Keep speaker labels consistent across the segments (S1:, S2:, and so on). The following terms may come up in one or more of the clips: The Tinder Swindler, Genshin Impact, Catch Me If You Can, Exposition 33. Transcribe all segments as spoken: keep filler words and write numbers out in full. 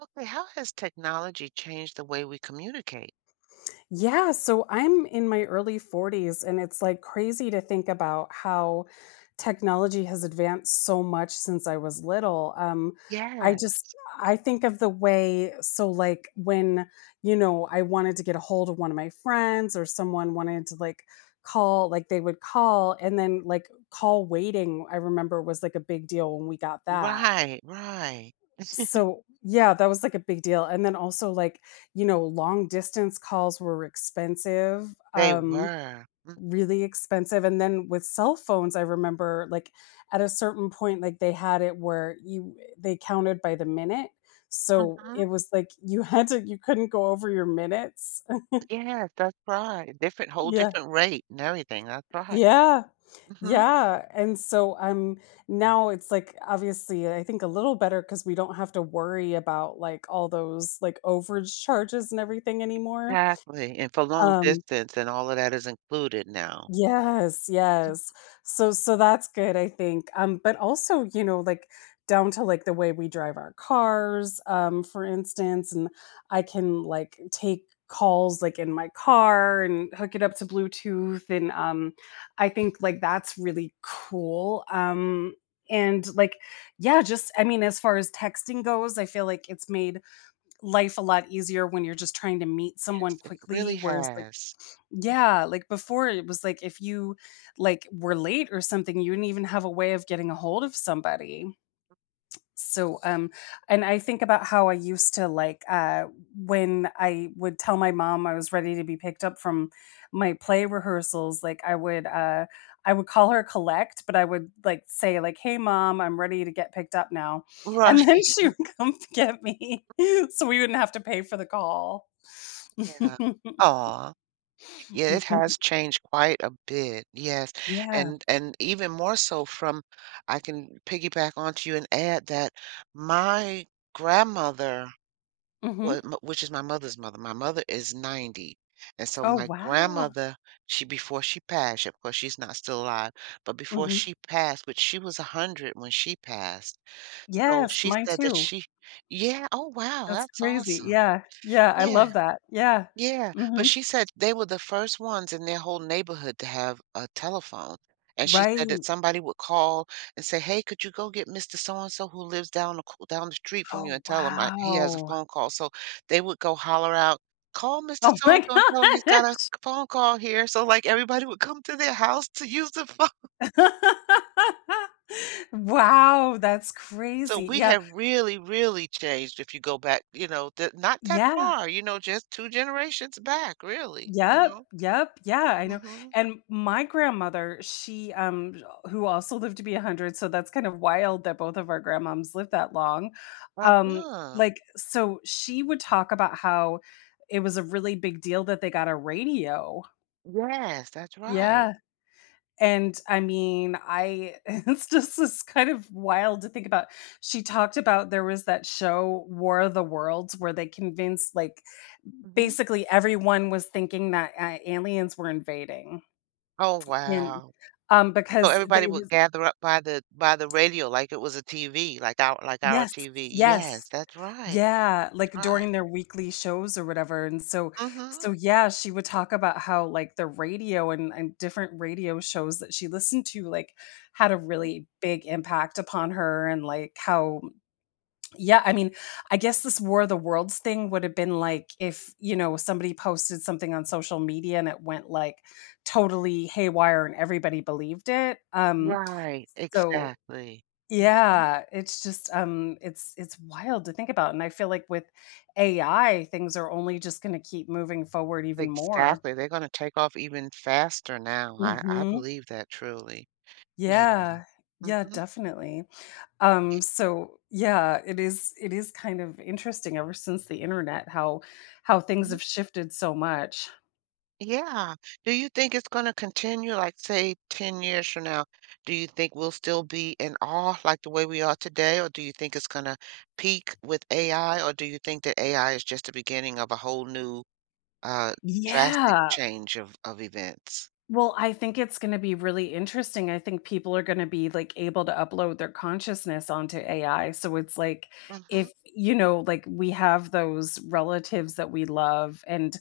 S1: Okay, how has technology changed the way we communicate?
S2: Yeah, so I'm in my early forties, and it's like crazy to think about how technology has advanced so much since I was little. Um, I
S1: Yeah,
S2: just I think of the way. So like when, you know, I wanted to get a hold of one of my friends, or someone wanted to like call, like they would call, and then like call waiting, I remember, was like a big deal when we got that.
S1: right, right.
S2: So yeah, that was like a big deal. And then also, like, you know, long distance calls were expensive,
S1: They
S2: um,
S1: were.
S2: really expensive. And then with cell phones, I remember, like, at a certain point, like, they had it where you they counted by the minute, so
S1: Mm-hmm.
S2: it was like you had to, you couldn't go over your minutes.
S1: Yes, that's right. Different, whole
S2: Yeah.
S1: different rate and everything. That's right.
S2: Yeah.
S1: Mm-hmm.
S2: Yeah, and so I'm now it's like, obviously, I think a little better because we don't have to worry about like all those like overage charges and everything anymore.
S1: Exactly. And for long
S2: Um,
S1: distance and all of that is included now.
S2: Yes, yes. So so that's good, I think. Um, but also, you know, like down to like the way we drive our cars, um, for instance, and I can like take calls like in my car and hook it up to Bluetooth, and um, I think like that's really cool. Um, and like, yeah, just, I mean, as far as texting goes, I feel like it's made life a lot easier when you're just trying to meet someone
S1: Yes, it
S2: quickly,
S1: really
S2: whereas like,
S1: has.
S2: yeah, like before, it was like if you like were late or something, you did not even have a way of getting a hold of somebody. So um, and I think about how I used to like, uh, when I would tell my mom I was ready to be picked up from my play rehearsals, like I would, uh, I would call her collect, but I would like say like, "Hey mom, I'm ready to get picked up now." And then
S1: Right.
S2: she would come to get me. So we wouldn't have to pay for the call.
S1: Yeah. Aw. Yeah, it has changed quite a bit, yes,
S2: Yeah.
S1: and and even more so from I can piggyback onto you and add that my grandmother, wa
S2: Mhm.
S1: m which is my mother's mother, my mother is ninety, and so
S2: Oh,
S1: my
S2: wow.
S1: grandmother, she before she passed, of course, she's not still alive, but before
S2: Mhm.
S1: she passed, which she was one hundred when she passed, so
S2: Yes,
S1: she
S2: mine
S1: said that
S2: too.
S1: she Yeah, oh, wow,
S2: That's
S1: that's
S2: crazy.
S1: awesome.
S2: Yeah, yeah, I
S1: Yeah.
S2: love that. Yeah.
S1: Yeah, but
S2: Mhm.
S1: she said they were the first ones in their whole neighborhood to have a telephone, and she said that
S2: Right.
S1: somebody would call and say, "Hey, could you go get mister So and so who lives down the co down the street from you
S2: Oh,
S1: and tell him I he has a
S2: wow.
S1: phone call." So they would go holler out, "Call mister
S2: Oh
S1: So
S2: my
S1: and so and tell him he's got a
S2: gosh.
S1: phone call here." So like everybody would come to their house to use the phone.
S2: Wow, that's
S1: So
S2: crazy.
S1: we
S2: Yeah.
S1: have really, really changed if you go back, you know, th not that
S2: Yeah.
S1: far, you know, just two generations back, really, you
S2: Yep,
S1: know?
S2: yep, yeah, I know,
S1: Mhm.
S2: and my grandmother, she, um, sh- who also lived to be one hundred, so that's kind of wild that both of our grandmoms lived that long. Um,
S1: Uh-huh.
S2: like, so she would talk about how it was a really big deal that they got a radio.
S1: Yes, that's right.
S2: Yeah, and I mean, I it's just this kind of wild to think about. She talked about there was that show, War of the Worlds, where they convinced, like,
S1: Mhm.
S2: basically everyone was thinking that, uh, aliens were invading.
S1: Oh,
S2: And,
S1: wow.
S2: um,
S1: So
S2: because
S1: everybody
S2: they
S1: would
S2: was,
S1: gather up by the by the radio like it was a T V, like our like our
S2: yes,
S1: T V. Yes,
S2: yes,
S1: that's right.
S2: yeah,
S1: That's
S2: like
S1: right.
S2: during their weekly shows or whatever. And so,
S1: Mhm.
S2: so yeah, she would talk about how, like, the radio and and different radio shows that she listened to, like, had a really big impact upon her. And like, how, yeah, I mean, I guess this War of the Worlds thing would have been like if, you know, somebody posted something on social media and it went like totally haywire and everybody believed it. Um,
S1: Right,
S2: so
S1: exactly. Mhm.
S2: yeah, it's just um, it's it's wild to think about. And I feel like with A I, things are only just going to keep moving forward even more.
S1: Exactly. They're gonna take off even faster now. I I
S2: Mhm.
S1: believe that truly. Yeah.
S2: Yeah. Yeah,
S1: Mhm.
S2: definitely. Um, so yeah, it is it is kind of interesting ever since the internet how how things
S1: Mhm.
S2: have shifted so much.
S1: Yeah. Do you think it's gonna continue, like, say, ten years from now? Do you think we'll still be in awe like the way we are today, or do you think it's gonna peak with A I, or do you think that A I is just the beginning of a whole new, uh, drastic
S2: Yeah.
S1: change of of events?
S2: Well, I think it's gonna be really interesting. I think people are gonna be like able to upload their consciousness onto A I, so it's like,
S1: Mhm.
S2: if, you know, like we have those relatives that we love, and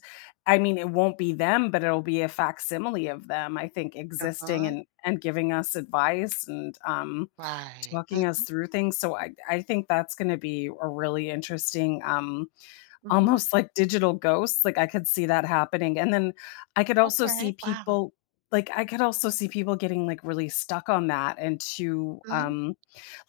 S2: I mean, it won't be them, but it'll be a facsimile of them, I think, existing
S1: Uh-huh.
S2: and and giving us advice and, um,
S1: Right.
S2: talking us
S1: Mhm,
S2: through things. So I I think that's gonna be a really interesting, um,
S1: mhm.
S2: almost like digital ghosts. Like, I could see that happening. And then I could also
S1: Okay,
S2: see
S1: wow.
S2: people, like, I could also see people getting like really stuck on that. And to,
S1: Mm.
S2: um,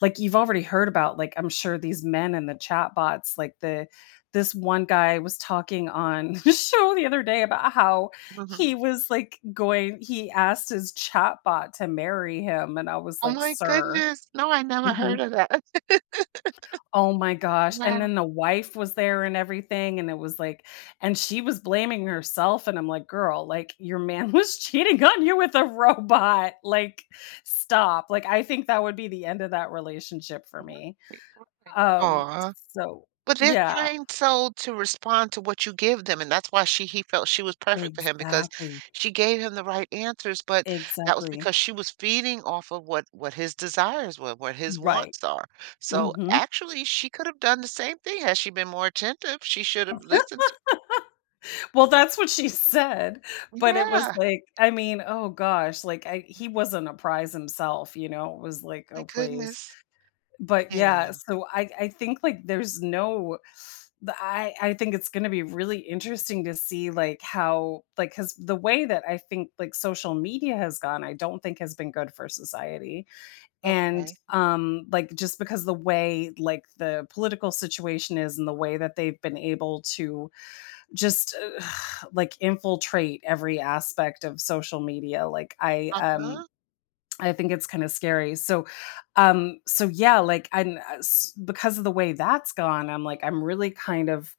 S2: like, you've already heard about, like, I'm sure, these men in the chat bots, like, the this one guy was talking on the show the other day about how
S1: Mhm.
S2: he was like going, he asked his chat bot to marry him, and I was
S1: Oh
S2: like,
S1: my
S2: "Sir."
S1: goodness. No, I never heard
S2: Mhm.
S1: of that.
S2: Oh my gosh, and
S1: Wow.
S2: then the wife was there and everything, and it was like, and she was blaming herself, and I'm like, "Girl, like, your man was cheating on you with a robot, like, stop." Like, I think that would be the end of that relationship for me.
S1: Right, right.
S2: Um,
S1: Aw.
S2: so
S1: But they're
S2: yeah,
S1: trained so to respond to what you give them, and that's why she he felt she was perfect for him because
S2: exactly,
S1: she gave him the right answers, but that was
S2: exactly.
S1: because she was feeding off of what what his desires were, what his
S2: Right.
S1: wants are. So
S2: Mhm.
S1: actually, she could have done the same thing had she been more attentive. She should have listened to
S2: Well, that's what she said, but it was
S1: Yeah.
S2: like, I mean, oh gosh, like, I, he
S1: Oh
S2: wasn't a prize himself, you know? It was like,
S1: my
S2: "Oh, please."
S1: goodness.
S2: But yeah,
S1: Yeah.
S2: so I I think like there's no, the, I I think it's gonna be really interesting to see, like, how, like, because the way that I think, like, social media has gone, I don't think has been good for society. And,
S1: Okay.
S2: um, like, just because the way, like, the political situation is, and the way that they've been able to just, uh, like, infiltrate every aspect of social media, like, I, um,
S1: Uh-huh.
S2: I think it's kinda scary. So, um, so yeah, like, and, uh, s, because of the way that's gone, I'm like, I'm really kind of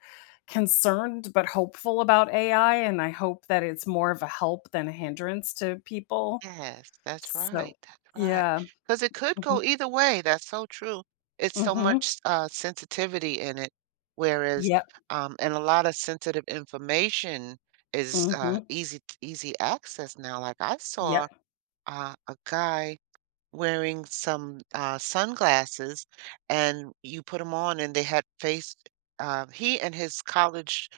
S2: concerned but hopeful about A I, and I hope that it's more of a help than a hindrance to people.
S1: Yes, that's
S2: So
S1: right, that's right,
S2: yeah.
S1: because it could go
S2: Mhm.
S1: either way, that's so true. It's so
S2: Mhm.
S1: much, uh, sensitivity in it, whereas,
S2: Yep.
S1: um and a lot of sensitive information is, uh,
S2: Mhm.
S1: easy easy access now, like, I saw,
S2: Yep.
S1: uh, a guy wearing some, uh, sunglasses, and you put them on, and they had face uh, he and his college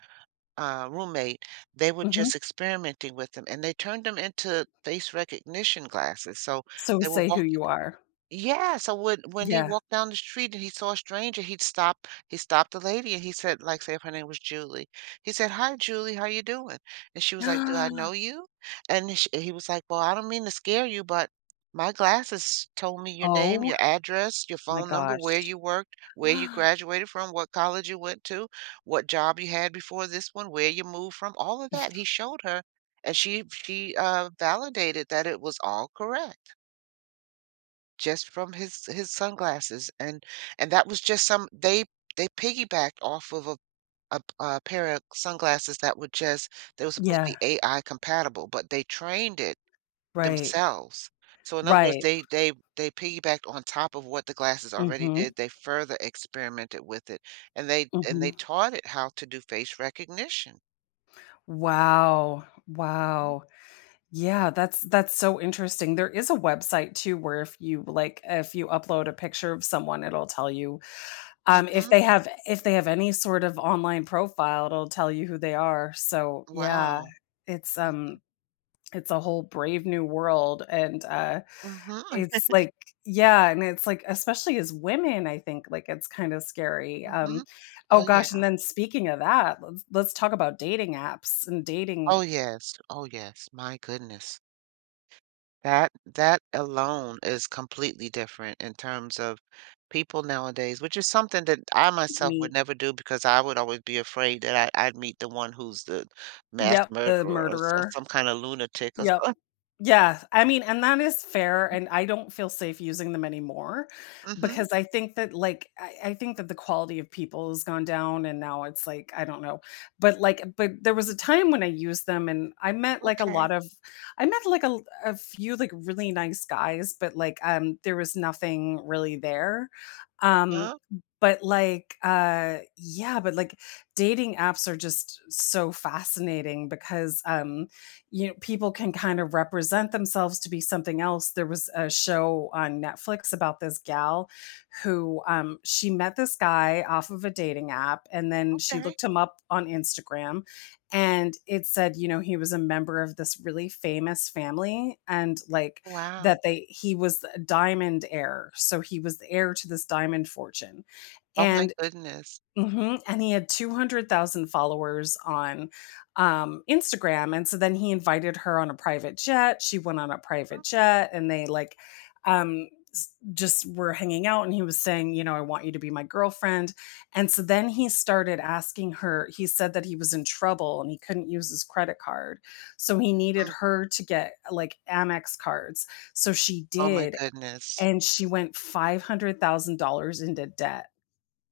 S1: uh, roommate, they were
S2: Mhm.
S1: just experimenting with them, and they turned them into face recognition glasses, so
S2: So
S1: they were
S2: say who
S1: walking
S2: you are.
S1: yeah, so when when he
S2: Yeah.
S1: walked down the street and he saw a stranger, he'd stop. He stopped the lady and he said, like, say if her name was Julie, he said, "Hi, Julie, how you doing?" And she was like, "Do I know you?" And sh he was like, "Well, I don't mean to scare you, but my glasses told me your name,
S2: Oh
S1: your address, your
S2: my
S1: phone number, where
S2: gosh.
S1: you worked, where you graduated from, what college you went to, what job you had before this one, where you moved from, all of that." He showed her, and she she uh, validated that it was all correct just from his his sunglasses, and and that was just some they They piggybacked off of a a, a pair of sunglasses that were just they were supposed to
S2: Yeah.
S1: be A I compatible, but they trained it
S2: Right.
S1: themselves. So in other words,
S2: Right.
S1: they they they piggybacked on top of what the glasses already
S2: Mhm.
S1: did. They further experimented with it, and they and
S2: Mhm.
S1: they taught it how to do face recognition.
S2: Wow.
S1: Mhm.
S2: Wow. Yeah, that's that's so interesting. There is a website too, where if you like, if you upload a picture of someone, it'll tell you, um, if
S1: Mhm.
S2: they have, if they have any sort of online profile, it'll tell you who they are. So yeah,
S1: Wow.
S2: it's um, it's a whole brave new world. And uh,
S1: Mm-hmm.
S2: it's like, yeah, and it's like, especially as women, I think like it's kind of scary.
S1: Mm-hmm.
S2: Um, oh
S1: Oh
S2: gosh,
S1: yeah.
S2: and then speaking of that, let's let's talk about dating apps and
S1: Oh
S2: dating.
S1: yes. Oh yes. My goodness. That that alone is completely different in terms of people nowadays, which is something that I myself would
S2: Meet.
S1: never do because I would always be afraid that I, I'd meet the one who's the mass
S2: Yep, the
S1: murderer or, s-
S2: murderer.
S1: some kind of lunatic or
S2: Yep,
S1: something.
S2: yeah, I mean, and that is fair, and I don't feel safe using them anymore
S1: Mm-hmm.
S2: because I think that, like, I, I think that the quality of people has gone down. And now it's like, I don't know, but like, but there was a time when I used them, and I met like a lot
S1: Okay.
S2: of, I met like a, a few like really nice guys, but like, um, there was nothing really there. Um,
S1: Yeah.
S2: but like, uh, yeah, but like, dating apps are just so fascinating because, um, you know, people can kind of represent themselves to be something else. There was a show on Netflix about this gal who, um, she met this guy off of a dating app, and then she
S1: Okay.
S2: looked him up on Instagram. And it said, you know, he was a member of this really famous family, and like,
S1: Wow.
S2: that they he was a diamond heir, so he was the heir to this diamond fortune.
S1: Oh my
S2: And
S1: goodness.
S2: mhm, and he had two hundred thousand followers on, um, Instagram. And so then he invited her on a private jet, she went on a private jet, and they, like, um, s, just were hanging out. And he was saying, you know, "I want you to be my girlfriend," and so then he started asking her, he said that he was in trouble and he couldn't use his credit card, so he needed
S1: Mm.
S2: her to get, like, Amex cards. So she
S1: Oh my
S2: did,
S1: goodness.
S2: and she went five hundred thousand dollars into debt.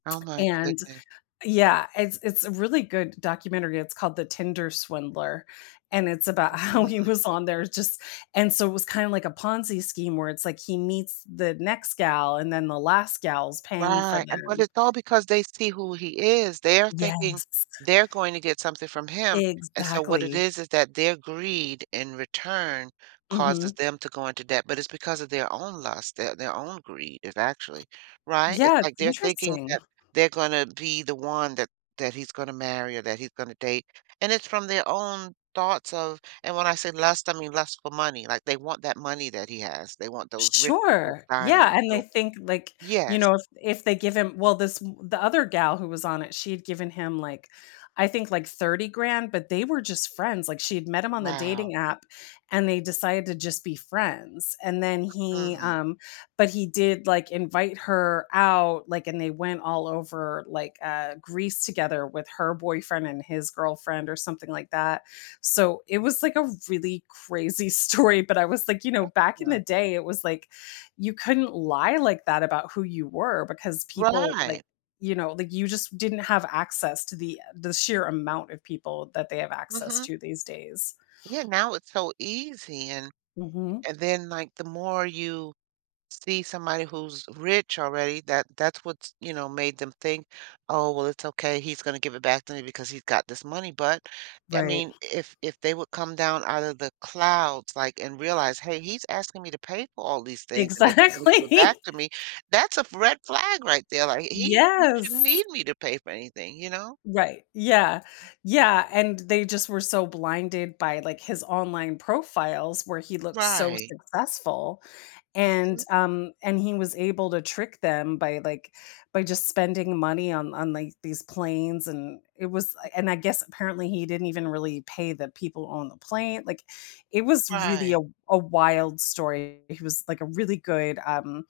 S1: Oh my
S2: And
S1: goodness.
S2: yeah, it's it's a really good documentary. It's called The Tinder Swindler, and it's about how he
S1: Hmm.
S2: was on there just, and so it was kinda like a Ponzi scheme, where it's like he meets the next gal, and then the last gal's paying for
S1: Right, and but
S2: them.
S1: it's all because they see who he is. They're thinking
S2: Yes,
S1: they're going to get something from him, and so what it
S2: exactly.
S1: is is that their greed in return causes
S2: Mhm.
S1: them to go into debt, but it's because of their own lust, their their own greed is actually right? It's
S2: Yeah,
S1: like
S2: it's
S1: they're thinking
S2: interesting.
S1: that they're gonna be the one that that he's gonna marry or that he's gonna date, and it's from their own thoughts of and when I say lust, I mean lust for money, like, they want that money that he has. They want those riches, those
S2: Sure.
S1: diamonds,
S2: Yeah, and they
S1: so
S2: think, like, you
S1: Yes.
S2: know, if if they give him, well, this, the other gal who was on it, she had given him, like, I think, like, thirty grand, but they were just friends. Like, she had met him on the
S1: Wow.
S2: dating app, and they decided to just be friends. And then he,
S1: Mm,
S2: um, but he did like invite her out, like, and they went all over, like, uh, Greece together with her boyfriend and his girlfriend or something like that. So it was like a really crazy story. But I was like, you know, back in
S1: yeah.
S2: the day, it was like you couldn't lie like that about who you were, because people like,
S1: Right.
S2: you know, like you just didn't have access to the the sheer amount of people that they have access
S1: Mhm.
S2: to these days.
S1: Yeah, now it's so easy, and
S2: Hmm.
S1: and then, like, the more you see somebody who's rich already, that that's what's, you know, made them think, "Oh, well, it's okay, he's gonna give it back to me because he's got this money," but, I
S2: Right.
S1: mean, if if they would come down out of the clouds, like, and realize, "Hey, he's asking me to pay for all these things, and then he's gonna give it
S2: Exactly.
S1: back to me," that's a red flag right there, like, he he shouldn't
S2: Yes.
S1: need me to pay for anything, you know?
S2: Right. Yeah. Yeah. And they just were so blinded by like his online profiles where he looks so
S1: Right.
S2: successful.
S1: Mhm.
S2: And, um, and he was able to trick them by, like, by just spending money on on, like, these planes. And it was, and I guess, apparently he didn't even really pay the people on the plane. Like, it was really a
S1: Right.
S2: a wild story. He was like a really good, um,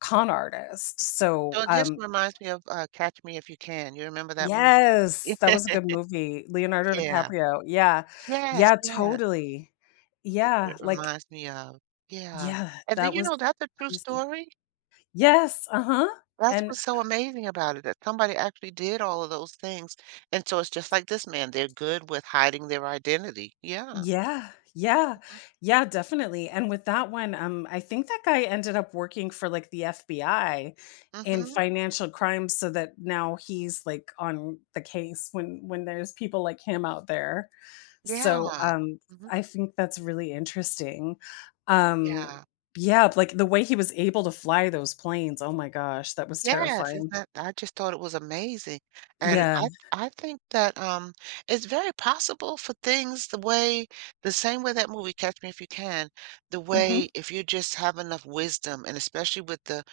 S2: con artist. So,
S1: So it just
S2: um,
S1: reminds me of, uh, Catch Me If You Can. You remember that movie?
S2: yes,
S1: It
S2: that was a good movie. Leonardo
S1: yeah.
S2: DiCaprio, yeah.
S1: Yes,
S2: Yeah,
S1: yes.
S2: totally.
S1: That's what
S2: Yeah,
S1: it
S2: like,
S1: reminds me of. Yeah.
S2: yeah,
S1: And then,
S2: that
S1: you
S2: was
S1: know, that's a true
S2: crazy.
S1: story.
S2: Yes, uh-huh,
S1: That's
S2: and
S1: what's so amazing about it, that somebody actually did all of those things. And so it's just like this man, they're good with hiding their identity. Yeah.
S2: yeah, yeah,
S1: Mhm.
S2: yeah, definitely. And with that one, um, I think that guy ended up working for like the F B I in
S1: Mhm.
S2: financial crimes, so that now he's like on the case when when there's people like him out there. So
S1: Yeah.
S2: um,
S1: Mhm.
S2: I think that's really interesting. Um,
S1: Yeah.
S2: yeah, like the way he was able to fly those planes. Oh my gosh, that was
S1: Yes, isn't
S2: terrifying.
S1: that I just thought it was amazing, and
S2: Yeah.
S1: I I think that, um, it's very possible for things the way the same way that movie, Catch Me If You Can, the
S2: Mm-hmm.
S1: way if you just have enough wisdom, and especially with the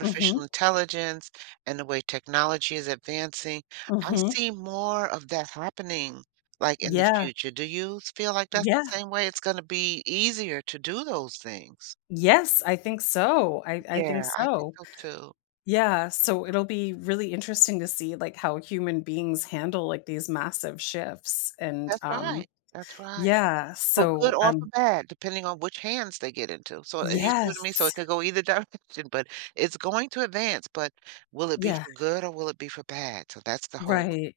S2: Mm-hmm.
S1: intelligence and the way technology is advancing, I
S2: Mm-hmm.
S1: see more of that happening, like, in the
S2: Yeah.
S1: future. Do you feel like that's
S2: Yeah.
S1: the same way? It's gonna be easier to do those things.
S2: Yes, I think so. I I think
S1: Yeah, I think
S2: so.
S1: so too.
S2: Yeah, so it'll be really interesting to see, like, how human beings handle, like, these massive shifts. And,
S1: That's
S2: um,
S1: right. That's right.
S2: yeah,
S1: For good
S2: so,
S1: or for
S2: um,
S1: bad, depending on which hands they get into. So, and you see what I mean? So
S2: yes.
S1: it could go either direction, but it's going to advance, but will it be
S2: Yeah,
S1: for good or will it be for bad? So that's the whole
S2: right.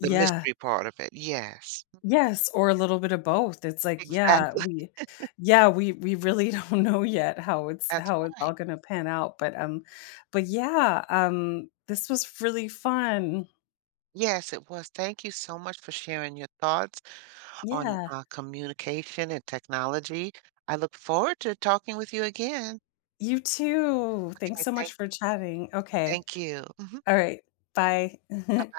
S1: the mystery part of it. Yes.
S2: Yes, or a little bit of both. It's like, yeah,
S1: Exactly.
S2: we, yeah, we we really don't know yet how it's
S1: That's
S2: how it's all
S1: right.
S2: gonna pan out. But, um, but yeah, um, this was really fun.
S1: Yes, it was. Thank you so much for sharing your thoughts on
S2: Yeah.
S1: uh, communication and technology. I look forward to talking with you again.
S2: You too. Thanks
S1: Okay,
S2: so much
S1: thank,
S2: for chatting. Okay.
S1: thank you. Mhm.
S2: All right. Bye.